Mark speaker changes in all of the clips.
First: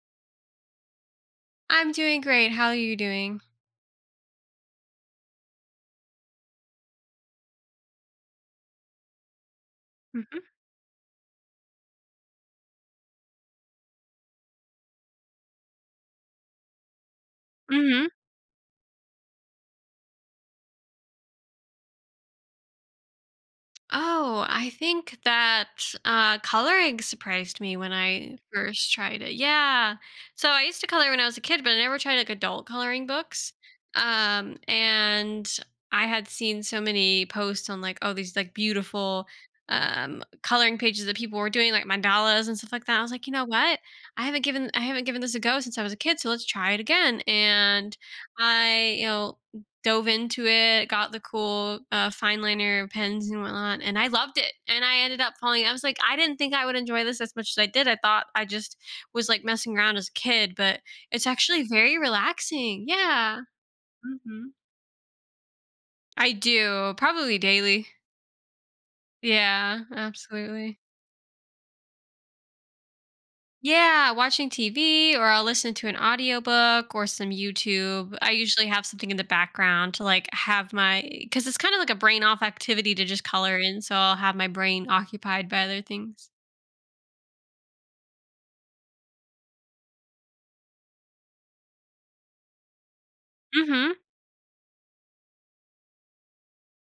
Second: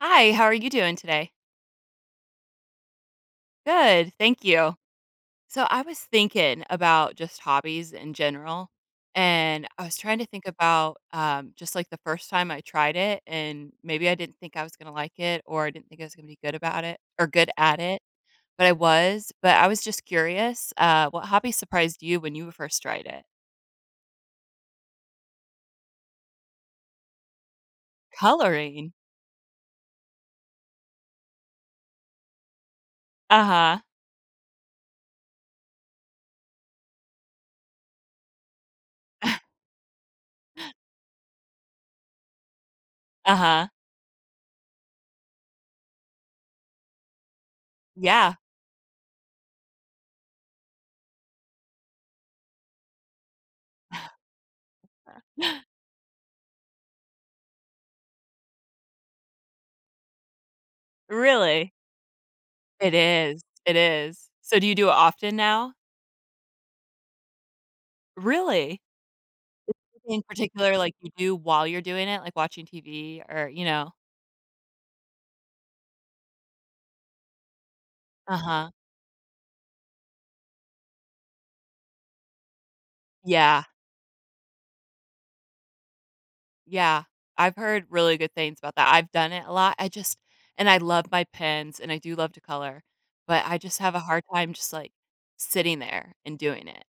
Speaker 1: Hi, how are you doing today?
Speaker 2: I'm doing great. How are you doing?
Speaker 1: Good, thank you. So, I was thinking about just hobbies in general, and I was trying to
Speaker 2: Mhm.
Speaker 1: think about just like the first time I tried it, and maybe I didn't think I was going to like it, or I didn't think I was going to be good about it or good at it,
Speaker 2: Mhm.
Speaker 1: but I was. But I was just curious, what hobby surprised you when you first tried it?
Speaker 2: Oh, I think that, coloring surprised me when I
Speaker 1: Coloring.
Speaker 2: first tried it. Yeah. So I used to color when I was a kid, but I never tried, like, adult coloring
Speaker 1: Uh
Speaker 2: books.
Speaker 1: huh.
Speaker 2: And I had seen so many posts on, like, oh, these, like, beautiful, um, coloring pages that people were doing, like mandalas and stuff like that. I was like, "You
Speaker 1: Uh
Speaker 2: know
Speaker 1: huh.
Speaker 2: what? I haven't given this a go since I was a kid, so let's try it again." And
Speaker 1: Yeah.
Speaker 2: I, you know dove into it, got the cool fine liner pens and whatnot, and I loved it. And I ended up falling. I was like, I didn't think I would enjoy this as much as I did. I thought I just was like messing around as a kid, but it's actually
Speaker 1: Really?
Speaker 2: very relaxing.
Speaker 1: It
Speaker 2: Yeah.
Speaker 1: is. It is.
Speaker 2: hmm
Speaker 1: So, do you do it often now?
Speaker 2: I do probably daily.
Speaker 1: Really? Is there
Speaker 2: Yeah,
Speaker 1: anything in particular,
Speaker 2: absolutely.
Speaker 1: like, you do while you're doing it, like watching TV or,
Speaker 2: Yeah, watching TV or I'll listen to an audiobook or some YouTube. I usually
Speaker 1: uh-huh.
Speaker 2: have something in the background to like have my because it's kind of like a brain off activity to just color
Speaker 1: Yeah,
Speaker 2: in, so I'll have my brain occupied by other things.
Speaker 1: yeah. I've heard really good things about that. I've done it a lot. I just and I love my pens and I do love to color, but I just
Speaker 2: Mhm.
Speaker 1: have a hard time just, like, sitting there and doing it,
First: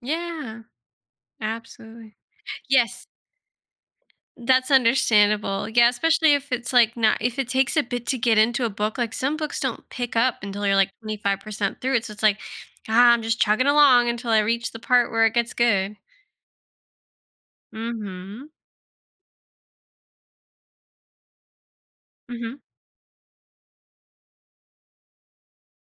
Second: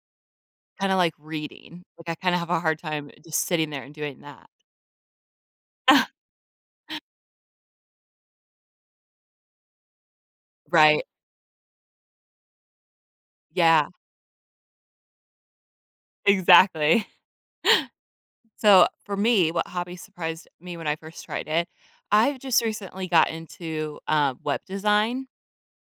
Speaker 2: Yeah,
Speaker 1: kinda like reading. Like,
Speaker 2: absolutely.
Speaker 1: I kinda have a hard
Speaker 2: Yes,
Speaker 1: time just sitting there and doing that.
Speaker 2: that's understandable. Yeah, especially if it's like not if it takes a bit to get into a book, like some books don't pick up until you're like
Speaker 1: Right.
Speaker 2: 25% through it. So it's like, ah, I'm just chugging
Speaker 1: Yeah,
Speaker 2: along until I reach the part where it gets good.
Speaker 1: exactly.
Speaker 2: Mhm.
Speaker 1: So, for me, what hobby surprised me when I first tried it, I've
Speaker 2: Mhm.
Speaker 1: just recently got into, web design.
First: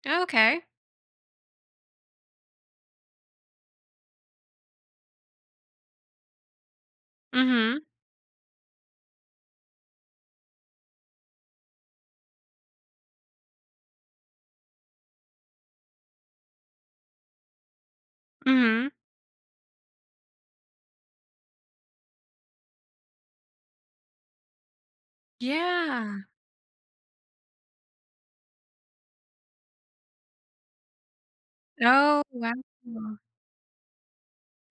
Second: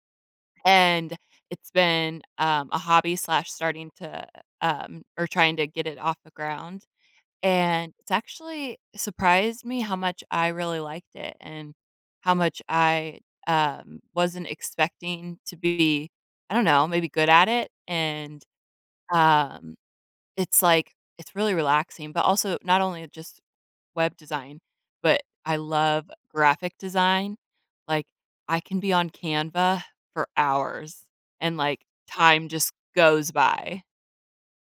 Speaker 2: Okay.
Speaker 1: And it's been, a hobby slash starting to, or trying to get it off the ground,
Speaker 2: Mhm.
Speaker 1: and it's actually surprised me how much I really liked it and how much I, wasn't expecting to be, I don't know, maybe good at it, and,
Speaker 2: Mhm.
Speaker 1: um, it's like it's really relaxing, but also not only just web design, but I love
Speaker 2: Yeah.
Speaker 1: graphic design. Like, I can be on Canva for hours and, like,
Speaker 2: Oh,
Speaker 1: time
Speaker 2: wow.
Speaker 1: just goes by.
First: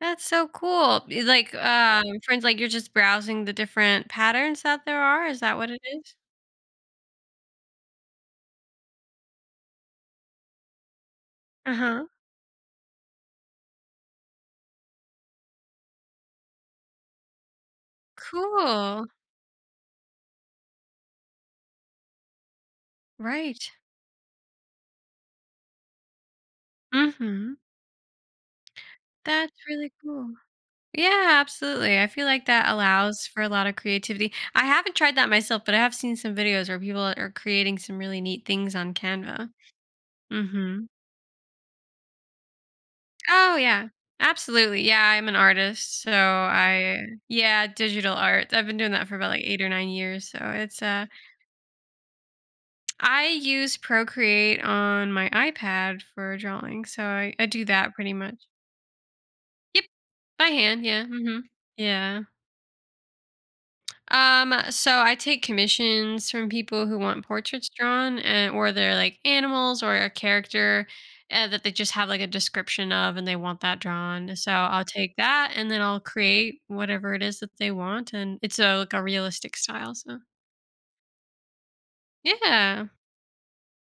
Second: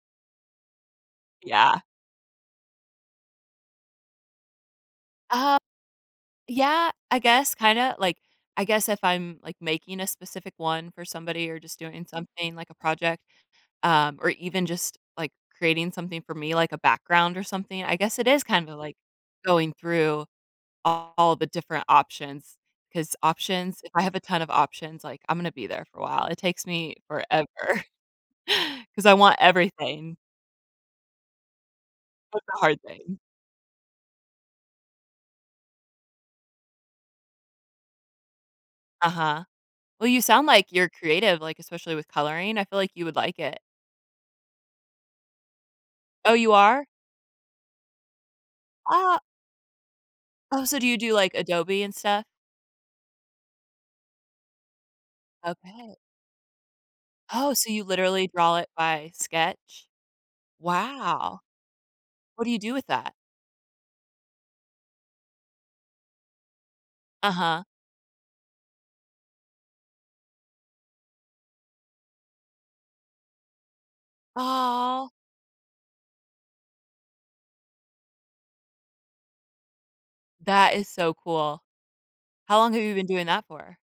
Speaker 2: That's so cool. Like,
Speaker 1: Yeah.
Speaker 2: friends, like you're just browsing the different patterns that there are. Is that
Speaker 1: Uh,
Speaker 2: what it is?
Speaker 1: yeah, I guess kinda, like, I guess if I'm, like, making a specific one for somebody or
Speaker 2: Uh
Speaker 1: just doing
Speaker 2: huh.
Speaker 1: something like a project, or even just, like, creating something for me, like a background or something, I guess it is kind of like
Speaker 2: Cool.
Speaker 1: going through all the different options, because
Speaker 2: Right.
Speaker 1: options if I have a ton of options, like, I'm gonna be there for a while. It takes me forever.
Speaker 2: Mhm.
Speaker 1: Because I want
Speaker 2: That's really
Speaker 1: everything.
Speaker 2: cool. Yeah, absolutely. I feel
Speaker 1: That's
Speaker 2: like
Speaker 1: the
Speaker 2: that
Speaker 1: hard thing.
Speaker 2: allows for a lot of creativity. I haven't tried that myself, but I have seen some videos where people are creating some really neat things on
Speaker 1: Uh-huh.
Speaker 2: Canva.
Speaker 1: Well, you sound like
Speaker 2: Mhm.
Speaker 1: you're creative, like, especially with coloring. I feel like you would like
Speaker 2: Oh,
Speaker 1: it.
Speaker 2: yeah. Absolutely. Yeah, I'm an artist, so
Speaker 1: Oh, you are?
Speaker 2: I yeah, digital art. I've been doing that for
Speaker 1: Ah.
Speaker 2: about, like, 8 or 9 years, so
Speaker 1: Oh, so
Speaker 2: it's,
Speaker 1: do you do, like, Adobe and stuff?
Speaker 2: I use Procreate on my
Speaker 1: Okay.
Speaker 2: iPad for drawing, so I
Speaker 1: Oh,
Speaker 2: do
Speaker 1: so you
Speaker 2: that pretty
Speaker 1: literally
Speaker 2: much.
Speaker 1: draw it by
Speaker 2: Yep.
Speaker 1: sketch?
Speaker 2: By hand, yeah,
Speaker 1: Wow.
Speaker 2: mhm. Yeah.
Speaker 1: What do you do with that?
Speaker 2: So I take commissions from people who want
Speaker 1: Uh-huh.
Speaker 2: portraits drawn, and or they're like animals or a character that they just have like a description of, and they want that drawn. So I'll
Speaker 1: Oh,
Speaker 2: take that, and then I'll create whatever it is that they want, and it's a like a realistic style. So
Speaker 1: that is so cool. How long have
Speaker 2: yeah,
Speaker 1: you been doing that for?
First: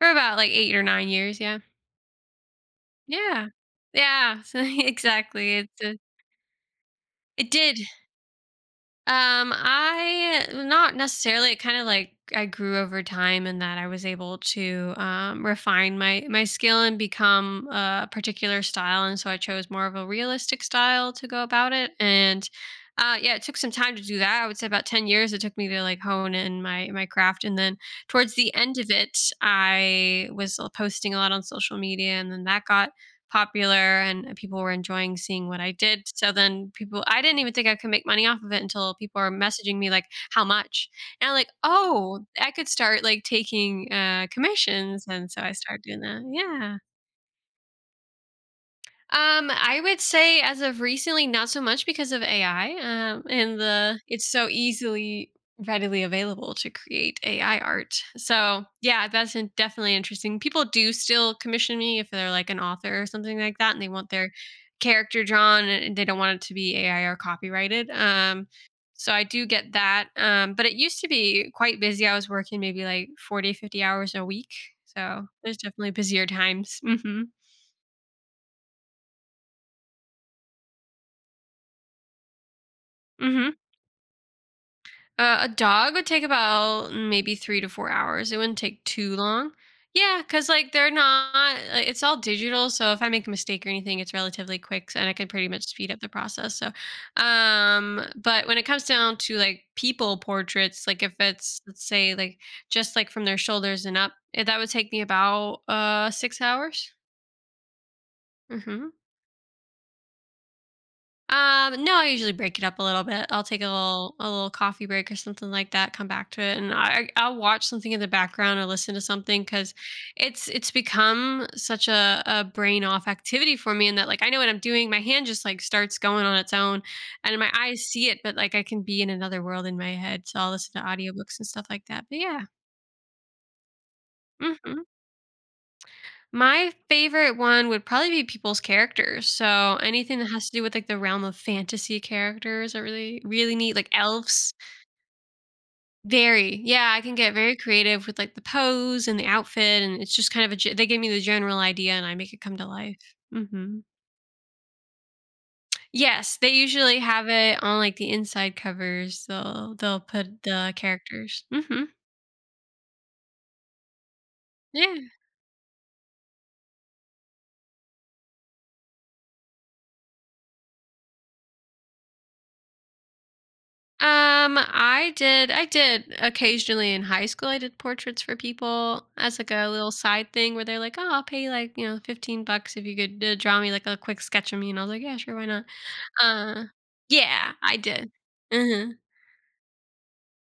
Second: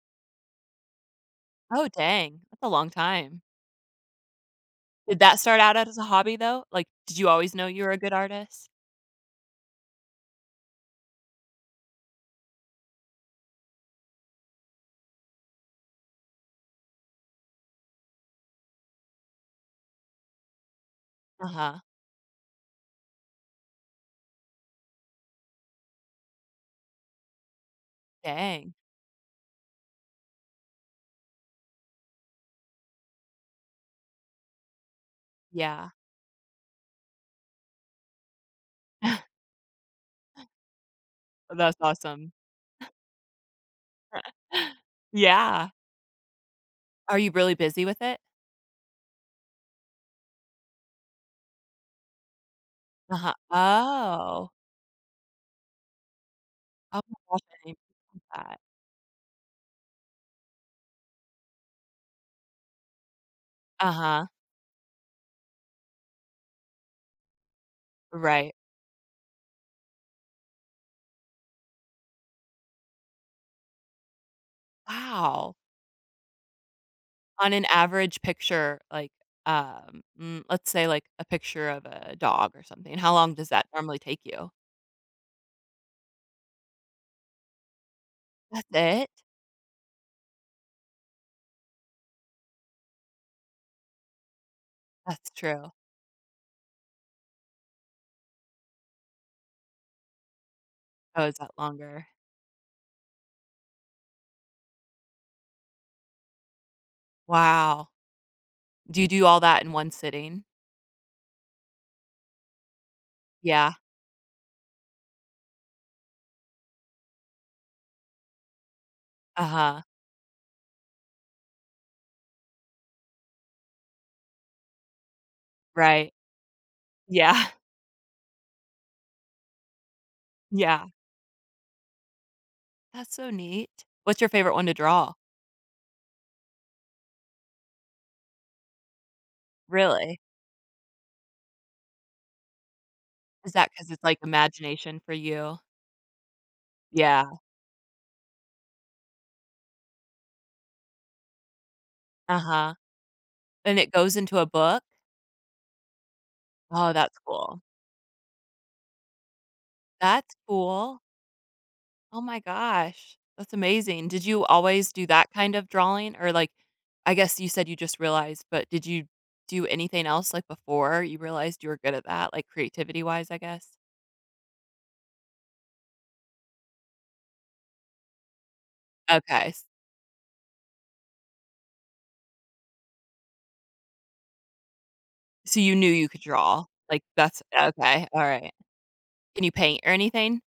Speaker 2: for about like 8 or 9 years. Yeah,
Speaker 1: Oh, dang. That's a long time.
Speaker 2: yeah, yeah. So
Speaker 1: Did that
Speaker 2: exactly.
Speaker 1: start out as a hobby, though? Like, did you
Speaker 2: It
Speaker 1: always know
Speaker 2: did.
Speaker 1: you were a good artist?
Speaker 2: I not necessarily. It kind of like I grew over time, and that I was able to refine my skill and become a particular style, and so I chose more of a realistic style to go about
Speaker 1: Uh-huh.
Speaker 2: it. And yeah, it took some time to do that. I would say about 10 years it took me to like hone in my craft, and then towards the
Speaker 1: Dang.
Speaker 2: end of it, I was posting a lot on social media, and then that got popular and people were enjoying seeing what I
Speaker 1: Yeah.
Speaker 2: did. So then people I didn't even think I could make money off of it until people are messaging me like, "How much?" And I'm like,
Speaker 1: That's
Speaker 2: "Oh,
Speaker 1: awesome.
Speaker 2: I could start like taking commissions." And so I
Speaker 1: Yeah.
Speaker 2: started doing that. Yeah.
Speaker 1: Are you really busy with it?
Speaker 2: I would say as of recently, not so much because of AI,
Speaker 1: Uh-huh.
Speaker 2: and the it's
Speaker 1: Oh.
Speaker 2: so easily readily available to
Speaker 1: Oh my
Speaker 2: create
Speaker 1: gosh, I
Speaker 2: AI
Speaker 1: didn't even
Speaker 2: art.
Speaker 1: think of that.
Speaker 2: So yeah, definitely interesting. People do still commission me if they're like an author or something like that, and they want
Speaker 1: Uh-huh.
Speaker 2: their character drawn and they don't want it to be AI or copyrighted.
Speaker 1: Right.
Speaker 2: So I do get that. But it used to be quite busy. I was working maybe like 40, 50 hours a week. So
Speaker 1: Wow.
Speaker 2: there's definitely busier times. Mm-hmm.
Speaker 1: On an average picture, like, let's say, like, a picture of a dog or something, how long does
Speaker 2: Mm-hmm.
Speaker 1: that normally take you?
Speaker 2: A dog would take about maybe 3 to 4 hours. It wouldn't
Speaker 1: That's
Speaker 2: take
Speaker 1: it?
Speaker 2: too long. Yeah, because like they're not, like, it's all digital. So if I make a mistake or anything, it's relatively quick so, and I can
Speaker 1: That's
Speaker 2: pretty much
Speaker 1: true.
Speaker 2: speed up the process. So, but when it comes down to like people portraits, like if
Speaker 1: Oh, is that
Speaker 2: it's, let's
Speaker 1: longer?
Speaker 2: say, like just like from their shoulders and up, eh, that would take me about 6 hours.
Speaker 1: Wow.
Speaker 2: hmm
Speaker 1: Do you do all that in one sitting?
Speaker 2: No, I usually break it up a little bit. I'll take
Speaker 1: Yeah.
Speaker 2: a little coffee break or something like that, come back to it and I'll watch something in the background or listen to something cuz
Speaker 1: Uh-huh.
Speaker 2: it's become such a brain off activity for me in that like I know what I'm doing, my hand just like starts
Speaker 1: Right.
Speaker 2: going on its own and
Speaker 1: Yeah.
Speaker 2: my eyes see it but like I can be in another world in my head. So I'll listen
Speaker 1: Yeah.
Speaker 2: to audiobooks and stuff like that. But yeah.
Speaker 1: That's so neat. What's your favorite one to
Speaker 2: Mhm.
Speaker 1: draw?
Speaker 2: My favorite one would probably be people's characters. So anything
Speaker 1: Really?
Speaker 2: that has to do with like the realm of fantasy characters are really
Speaker 1: Is
Speaker 2: really
Speaker 1: that
Speaker 2: neat. Like
Speaker 1: because it's, like,
Speaker 2: elves.
Speaker 1: imagination for you?
Speaker 2: Very. Yeah, I can
Speaker 1: Yeah.
Speaker 2: get very creative with like the pose and the outfit and it's just kind of they give me the general idea and I make it come to
Speaker 1: Uh-huh.
Speaker 2: life.
Speaker 1: And
Speaker 2: hmm
Speaker 1: it goes into a book?
Speaker 2: Yes, they
Speaker 1: Oh,
Speaker 2: usually
Speaker 1: that's
Speaker 2: have
Speaker 1: cool.
Speaker 2: it on like the inside covers. They'll
Speaker 1: That's
Speaker 2: put the
Speaker 1: cool.
Speaker 2: characters.
Speaker 1: Oh my gosh. That's amazing. Did you always do
Speaker 2: Yeah.
Speaker 1: that kind of drawing? Or, like, I guess you said you just realized, but did you do anything else, like, before you realized you were good at that, like, creativity-wise, I guess?
Speaker 2: I did. I did occasionally in high school. I did portraits for people as like
Speaker 1: Okay.
Speaker 2: a little side thing where they're like, "Oh, I'll pay you like you know $15 if you could draw me like a quick sketch of me." And I was like, "Yeah, sure, why
Speaker 1: So
Speaker 2: not?"
Speaker 1: you knew you could
Speaker 2: Uh,
Speaker 1: draw? Like, that's
Speaker 2: yeah, I
Speaker 1: okay,
Speaker 2: did.
Speaker 1: alright.
Speaker 2: hmm
Speaker 1: Can you paint or anything?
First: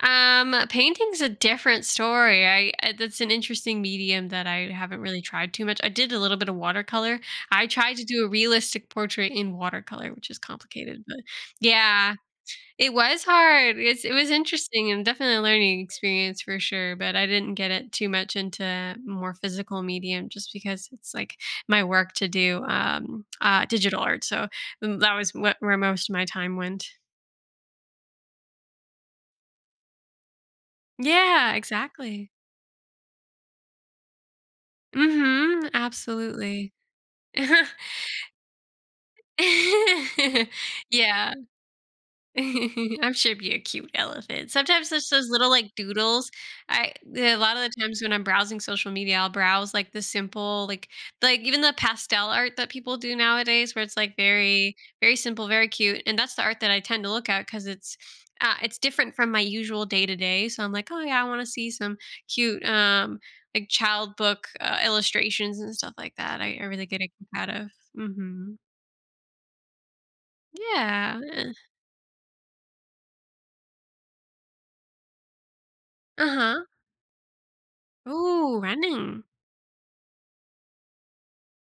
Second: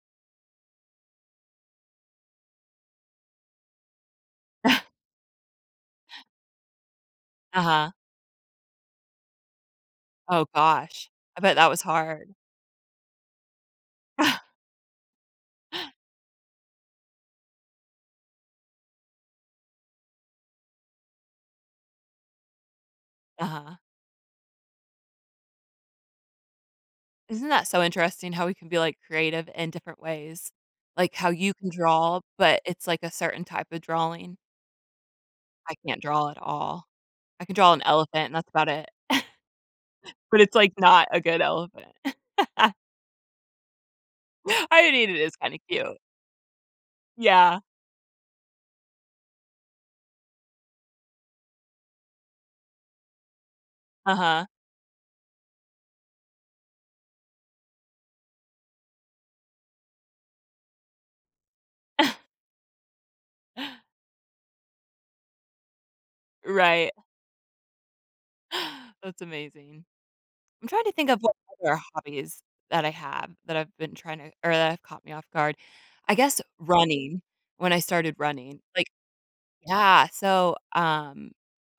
Speaker 2: Painting's a different story. That's an interesting medium that I haven't really tried too much. I did a little bit of watercolor. I
Speaker 1: Uh-huh.
Speaker 2: tried to do a realistic portrait in watercolor, which is
Speaker 1: Oh
Speaker 2: complicated,
Speaker 1: gosh,
Speaker 2: but
Speaker 1: I bet that was
Speaker 2: yeah,
Speaker 1: hard.
Speaker 2: it was hard. It was interesting and definitely a learning experience for sure, but I didn't get it too much into more physical medium just because it's like my work to do
Speaker 1: Uh-huh.
Speaker 2: digital art. So that was what, where most of my time went.
Speaker 1: Isn't that so interesting how we can be, like, creative in different ways? Like, how you
Speaker 2: Yeah,
Speaker 1: can draw,
Speaker 2: exactly.
Speaker 1: but it's, like, a certain type of drawing.
Speaker 2: Mhm,
Speaker 1: I can't draw at
Speaker 2: absolutely.
Speaker 1: all. I can draw an elephant and that's about it, but it's, like, not a
Speaker 2: yeah.
Speaker 1: good elephant.
Speaker 2: I'm sure it'd be a cute elephant.
Speaker 1: I
Speaker 2: Sometimes there's
Speaker 1: mean, it
Speaker 2: those
Speaker 1: is
Speaker 2: little
Speaker 1: kinda
Speaker 2: like
Speaker 1: cute.
Speaker 2: doodles. I a lot
Speaker 1: Yeah.
Speaker 2: of the times when I'm browsing social media, I'll browse like the simple, like even the pastel art that people do nowadays, where it's like
Speaker 1: Uh-huh.
Speaker 2: very very simple, very cute, and that's the art that I tend to look at because it's different from my usual day to day. So I'm like, oh yeah, I want to see some cute like child book illustrations and stuff like that. I really
Speaker 1: Right.
Speaker 2: get a kick out of. hmm
Speaker 1: That's amazing. I'm trying to think of
Speaker 2: Yeah.
Speaker 1: what other hobbies that I have that I've been trying to or that have caught me off guard. I
Speaker 2: Uh
Speaker 1: guess
Speaker 2: huh.
Speaker 1: running, when I started
Speaker 2: Ooh,
Speaker 1: running. Like,
Speaker 2: running.
Speaker 1: yeah, so,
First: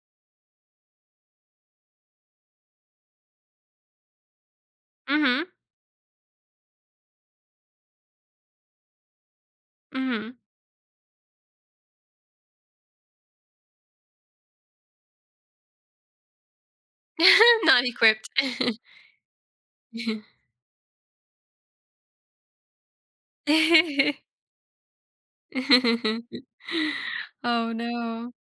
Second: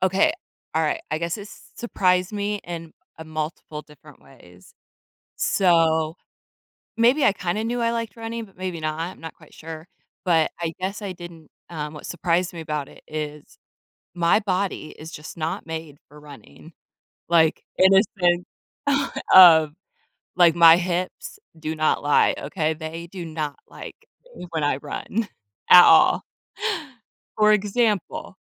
Speaker 1: okay, all right, I guess it surprised me in, multiple different ways.
Speaker 2: Mhm,
Speaker 1: So, maybe I kinda knew I liked running, but maybe not, I'm not quite sure,
Speaker 2: mhm.
Speaker 1: but I guess I didn't what surprised me about it is my body is just not made for running, like,
Speaker 2: Not
Speaker 1: in a
Speaker 2: equipped.
Speaker 1: sense of like, my hips do not lie, okay? They do not like me when I run at all. For
Speaker 2: Oh, no.
Speaker 1: example,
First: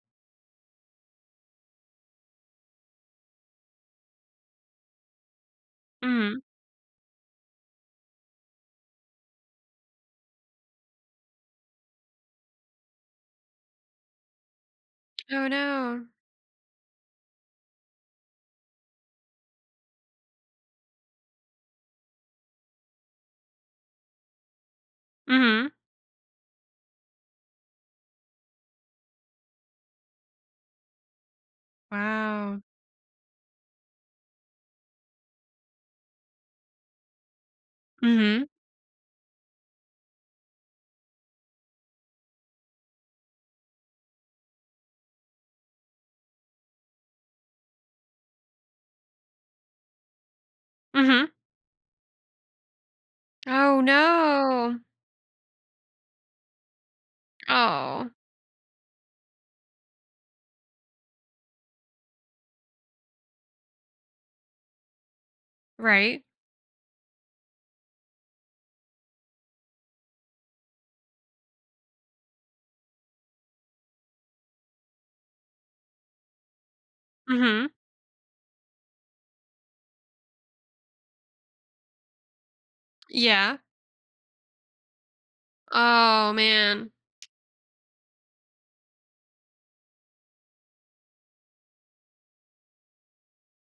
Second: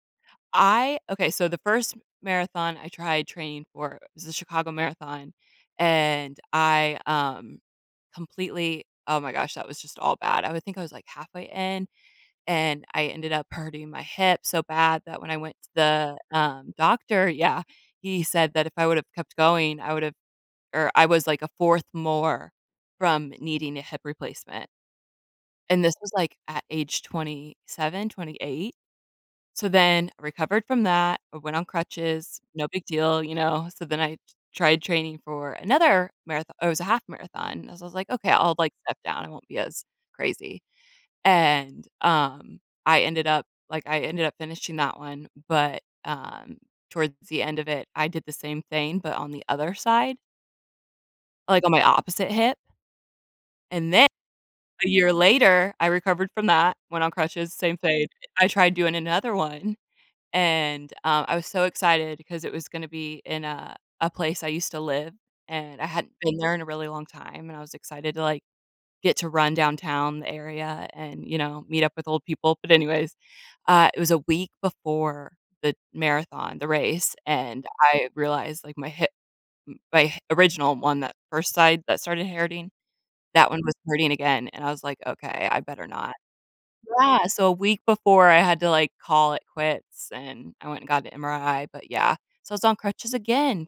Speaker 1: I okay, so the first marathon I tried training for was the Chicago Marathon, and
Speaker 2: Mhm.
Speaker 1: I, completely oh my gosh, that was just all bad. I would think I was, like, halfway in, and I ended up hurting my hip so bad that when I
Speaker 2: Oh,
Speaker 1: went to
Speaker 2: no.
Speaker 1: the, doctor yeah, he said that if I would have kept going, I would have or I was like a fourth more from needing a hip replacement,
Speaker 2: Mhm.
Speaker 1: and this was like at age 27, 28. So then I recovered from that, I went on crutches,
Speaker 2: Wow.
Speaker 1: no big deal, you know, so then I tried training for another marathon it was a half marathon, as I was like, "Okay,
Speaker 2: Mhm,
Speaker 1: I'll like step down, I won't be as crazy," and, I ended up like, I ended up finishing that one, but, towards the end of it, I did the same thing, but on the other side,
Speaker 2: mhm.
Speaker 1: like on my opposite hip,
Speaker 2: Oh,
Speaker 1: and a
Speaker 2: no.
Speaker 1: year later, I recovered from that, went on crutches, same thing.
Speaker 2: Oh,
Speaker 1: I tried doing another one, and, I was so excited because it was gonna be in a place I used to live, and I hadn't
Speaker 2: right.
Speaker 1: been there in a really long time, and I was excited to, like, get to run downtown the area and, you know, meet up with old people, but anyways, it was a week before the marathon, the race, and
Speaker 2: Mhm.
Speaker 1: I realized, like, my hip my h original one, that first side that started hurting, that
Speaker 2: Yeah.
Speaker 1: one was hurting again, and I was like, "Okay, I better not."
Speaker 2: Oh, man.
Speaker 1: Yeah, so a week before I had to, like, call it quits, and I went and got an MRI, but yeah. So I was on crutches again,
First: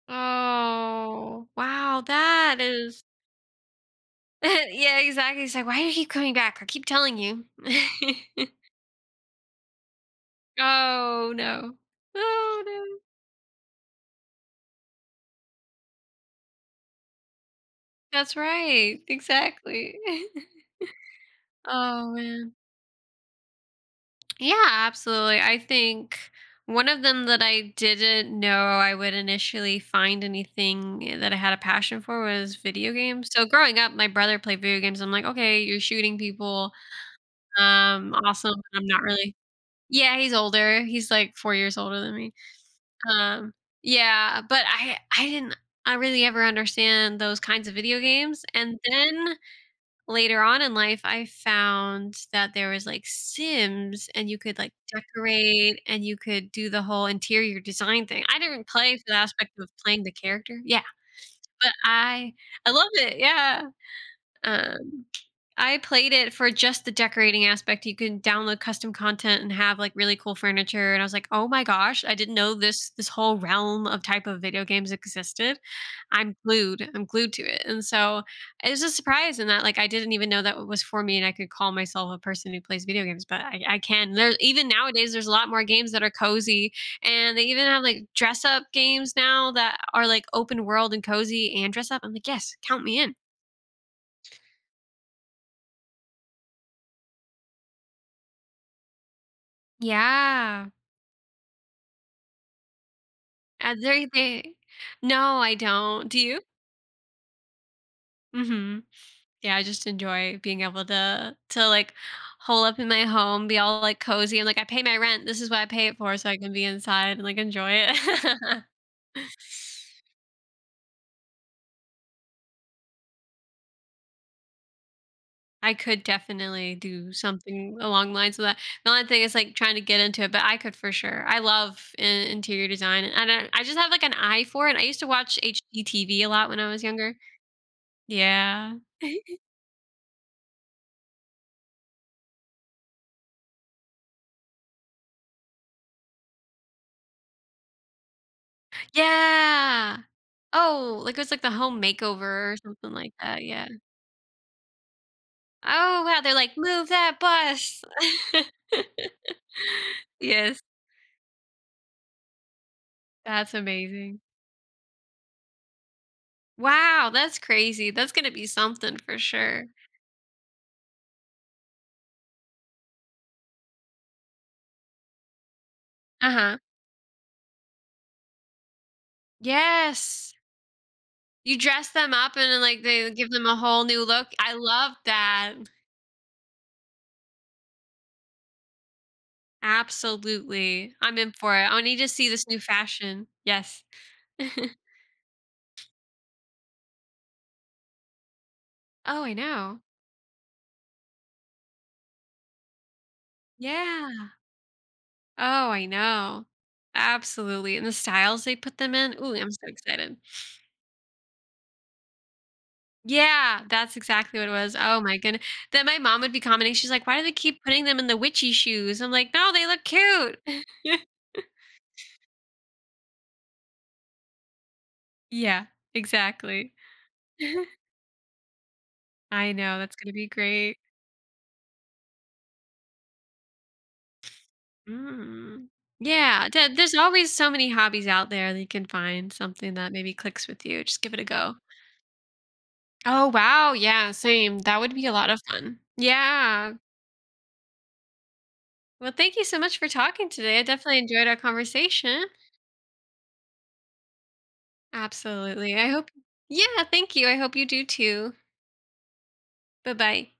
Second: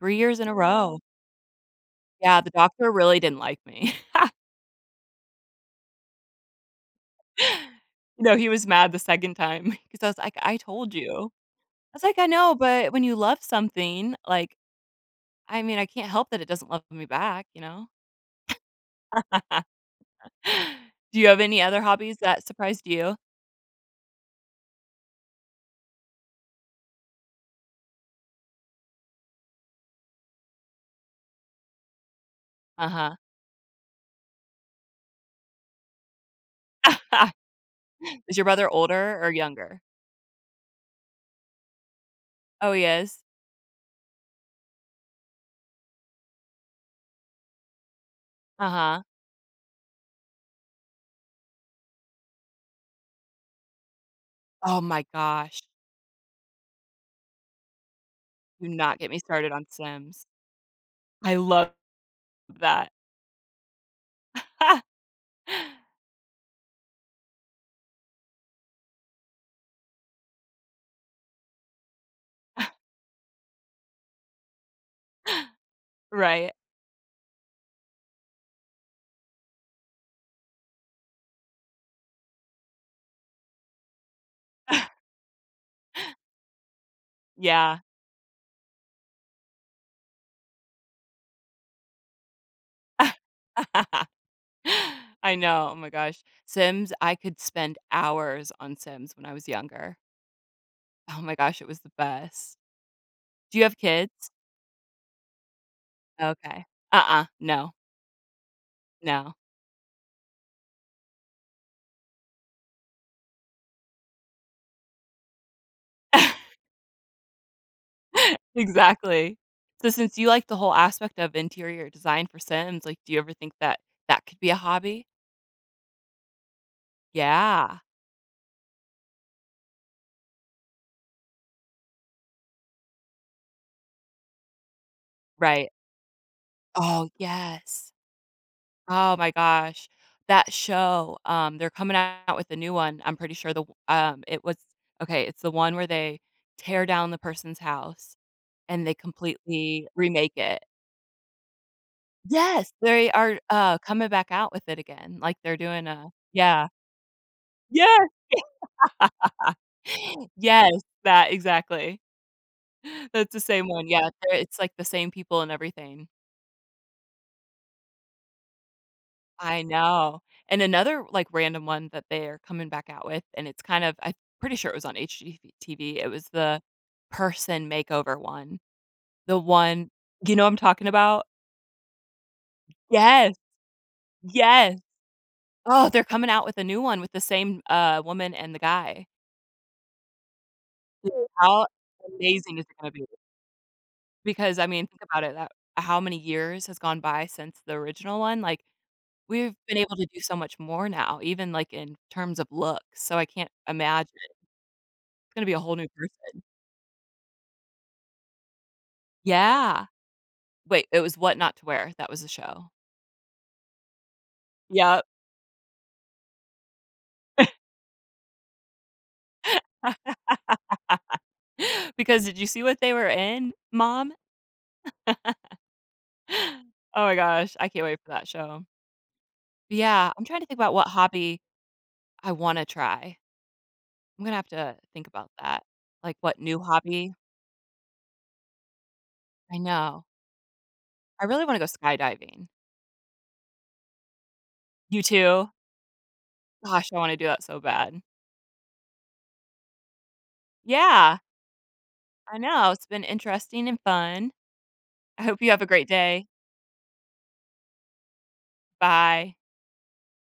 Speaker 1: 3 years in a row.
Speaker 2: Oh, wow,
Speaker 1: Yeah, the
Speaker 2: that
Speaker 1: doctor
Speaker 2: is
Speaker 1: really didn't like me.
Speaker 2: Yeah, exactly. It's like, "Why do you keep coming back? I keep telling you."
Speaker 1: You know, he was mad the second time because I was like, "I told you."
Speaker 2: Oh, no.
Speaker 1: I was like, "I know,
Speaker 2: Oh,
Speaker 1: but
Speaker 2: no.
Speaker 1: when you love something, like, I mean, I can't help that it doesn't love me back, you know?"
Speaker 2: That's right. Exactly.
Speaker 1: Do you have any other
Speaker 2: Oh
Speaker 1: hobbies that
Speaker 2: man.
Speaker 1: surprised you?
Speaker 2: Yeah, absolutely. I think one of them that I didn't know I would initially find anything that I had a passion for was video
Speaker 1: Uh-huh.
Speaker 2: games. So growing up, my brother played video games. I'm like, okay, you're shooting people.
Speaker 1: Is your
Speaker 2: Awesome.
Speaker 1: brother
Speaker 2: I'm not
Speaker 1: older or
Speaker 2: really.
Speaker 1: younger?
Speaker 2: Yeah, he's older. He's like 4 years older than me.
Speaker 1: Oh, he is?
Speaker 2: Um, yeah, but I didn't I really ever understand those kinds of video games. And
Speaker 1: Uh-huh.
Speaker 2: then later on in life, I found that there was like Sims and you could like
Speaker 1: Oh my gosh.
Speaker 2: decorate and you could do the whole interior design thing. I didn't
Speaker 1: Do
Speaker 2: play
Speaker 1: not
Speaker 2: for
Speaker 1: get
Speaker 2: the
Speaker 1: me started
Speaker 2: aspect
Speaker 1: on
Speaker 2: of playing the
Speaker 1: Sims.
Speaker 2: character. Yeah.
Speaker 1: I love
Speaker 2: But I love
Speaker 1: that.
Speaker 2: it. Yeah. Um I played it for just the decorating aspect. You can download custom content and have like really cool furniture. And I was like, oh my gosh, I didn't know this whole realm of type of video games existed. I'm
Speaker 1: Right.
Speaker 2: glued. I'm glued to it. And so it was a surprise in that like I didn't even know that it was for me and I could call myself a person who plays video games, but I can. There even nowadays there's a lot more games that are cozy and they even
Speaker 1: Yeah.
Speaker 2: have like dress up games now that are like open world and cozy and dress up. I'm like, yes, count me in.
Speaker 1: I know, oh my gosh. Sims, I could spend hours on Sims when I was younger.
Speaker 2: Yeah.
Speaker 1: Oh my gosh, it was the best. Do you have
Speaker 2: There
Speaker 1: kids?
Speaker 2: they No, I don't. Do you?
Speaker 1: Okay. Uh-uh, no,
Speaker 2: Mhm.
Speaker 1: no.
Speaker 2: Yeah, I just enjoy being able to like, hole up in my home, be all, like, cozy, and, like, I pay my rent, this is what I pay it for, so I can be inside and, like, enjoy it.
Speaker 1: Exactly. So since you like the whole aspect of interior design for Sims, like, do you ever think that that could be a hobby?
Speaker 2: I could definitely do something
Speaker 1: Yeah,
Speaker 2: along the lines of that. The only thing is, like, trying to get into it, but I could for sure. I love in interior design, and I don't I just have, like, an eye for it. I used to watch
Speaker 1: right.
Speaker 2: HGTV a lot when I was
Speaker 1: Oh,
Speaker 2: younger.
Speaker 1: yes.
Speaker 2: Yeah.
Speaker 1: Oh my gosh. That show, they're coming out with a new one. I'm pretty sure the it was okay, it's the one where they tear down the person's house and they completely
Speaker 2: Yeah.
Speaker 1: remake it.
Speaker 2: Oh, like, it was, like, the home makeover or
Speaker 1: Yes,
Speaker 2: something
Speaker 1: they
Speaker 2: like
Speaker 1: are
Speaker 2: that, yeah.
Speaker 1: coming back out with it again. Like they're doing
Speaker 2: Oh,
Speaker 1: a
Speaker 2: wow, they're like,
Speaker 1: yeah.
Speaker 2: "Move that bus."
Speaker 1: Yes.
Speaker 2: Yes,
Speaker 1: Yes, that exactly. That's the
Speaker 2: that's
Speaker 1: same one. Yeah,
Speaker 2: amazing.
Speaker 1: they're- it's like the same people and everything.
Speaker 2: Wow, that's crazy, that's gonna be something for
Speaker 1: I
Speaker 2: sure.
Speaker 1: know. And another, like, random one that they are coming back out with, and it's kind of I'm pretty sure it was on HGTV, it was
Speaker 2: Uh-huh.
Speaker 1: the person makeover one. The one
Speaker 2: Yes.
Speaker 1: you know what I'm talking about?
Speaker 2: You dress them up and then, like, they give
Speaker 1: Yes,
Speaker 2: them a whole new look. I
Speaker 1: yes.
Speaker 2: love that.
Speaker 1: Oh, they're coming out with a new one with the same, woman and the guy.
Speaker 2: Absolutely.
Speaker 1: Dude,
Speaker 2: I'm in for it.
Speaker 1: how
Speaker 2: I need to see this
Speaker 1: amazing
Speaker 2: new
Speaker 1: is it gonna be?
Speaker 2: fashion. Yes.
Speaker 1: Because, I mean, think about it, that how many years has gone by since the original one? Like,
Speaker 2: Oh, I
Speaker 1: we've been
Speaker 2: know.
Speaker 1: able to do so much more now, even, like, in terms of looks, so I can't imagine
Speaker 2: Yeah.
Speaker 1: gonna be a
Speaker 2: Oh,
Speaker 1: whole
Speaker 2: I
Speaker 1: new person.
Speaker 2: know. Absolutely, and the styles they put them in, ooh, I'm so
Speaker 1: Yeah.
Speaker 2: excited.
Speaker 1: Wait, it was What Not to Wear, that was the show.
Speaker 2: Yeah, that's exactly what it was. Oh
Speaker 1: Yep.
Speaker 2: my goodness! Then my mom would be commenting, she's like, "Why do they keep putting them in the witchy shoes?" I'm like, "No, they look cute."
Speaker 1: Because did you see what they were in, Mom?
Speaker 2: Yeah, exactly.
Speaker 1: Oh my gosh, I can't wait for that show.
Speaker 2: I know, that's
Speaker 1: Yeah,
Speaker 2: gonna
Speaker 1: I'm
Speaker 2: be
Speaker 1: trying to think about
Speaker 2: great.
Speaker 1: what hobby I wanna try. I'm gonna have to think about that.
Speaker 2: Mm.
Speaker 1: Like, what
Speaker 2: Yeah,
Speaker 1: new
Speaker 2: the there's
Speaker 1: hobby?
Speaker 2: always so many hobbies out there that you can find
Speaker 1: I
Speaker 2: something that
Speaker 1: know.
Speaker 2: maybe clicks with you, just give it a
Speaker 1: I really
Speaker 2: go.
Speaker 1: wanna go skydiving.
Speaker 2: Oh, wow, yeah, same, that would
Speaker 1: You
Speaker 2: be a lot of
Speaker 1: too?
Speaker 2: fun. Yeah.
Speaker 1: Gosh, I wanna do that so bad.
Speaker 2: Well, thank you so much for talking today. I definitely
Speaker 1: Yeah,
Speaker 2: enjoyed our conversation.
Speaker 1: I know, it's been interesting and fun. I hope you have a
Speaker 2: Absolutely.
Speaker 1: great
Speaker 2: I hope,
Speaker 1: day.
Speaker 2: yeah, thank you. I hope you do too.
Speaker 1: Bye.
Speaker 2: Bye bye.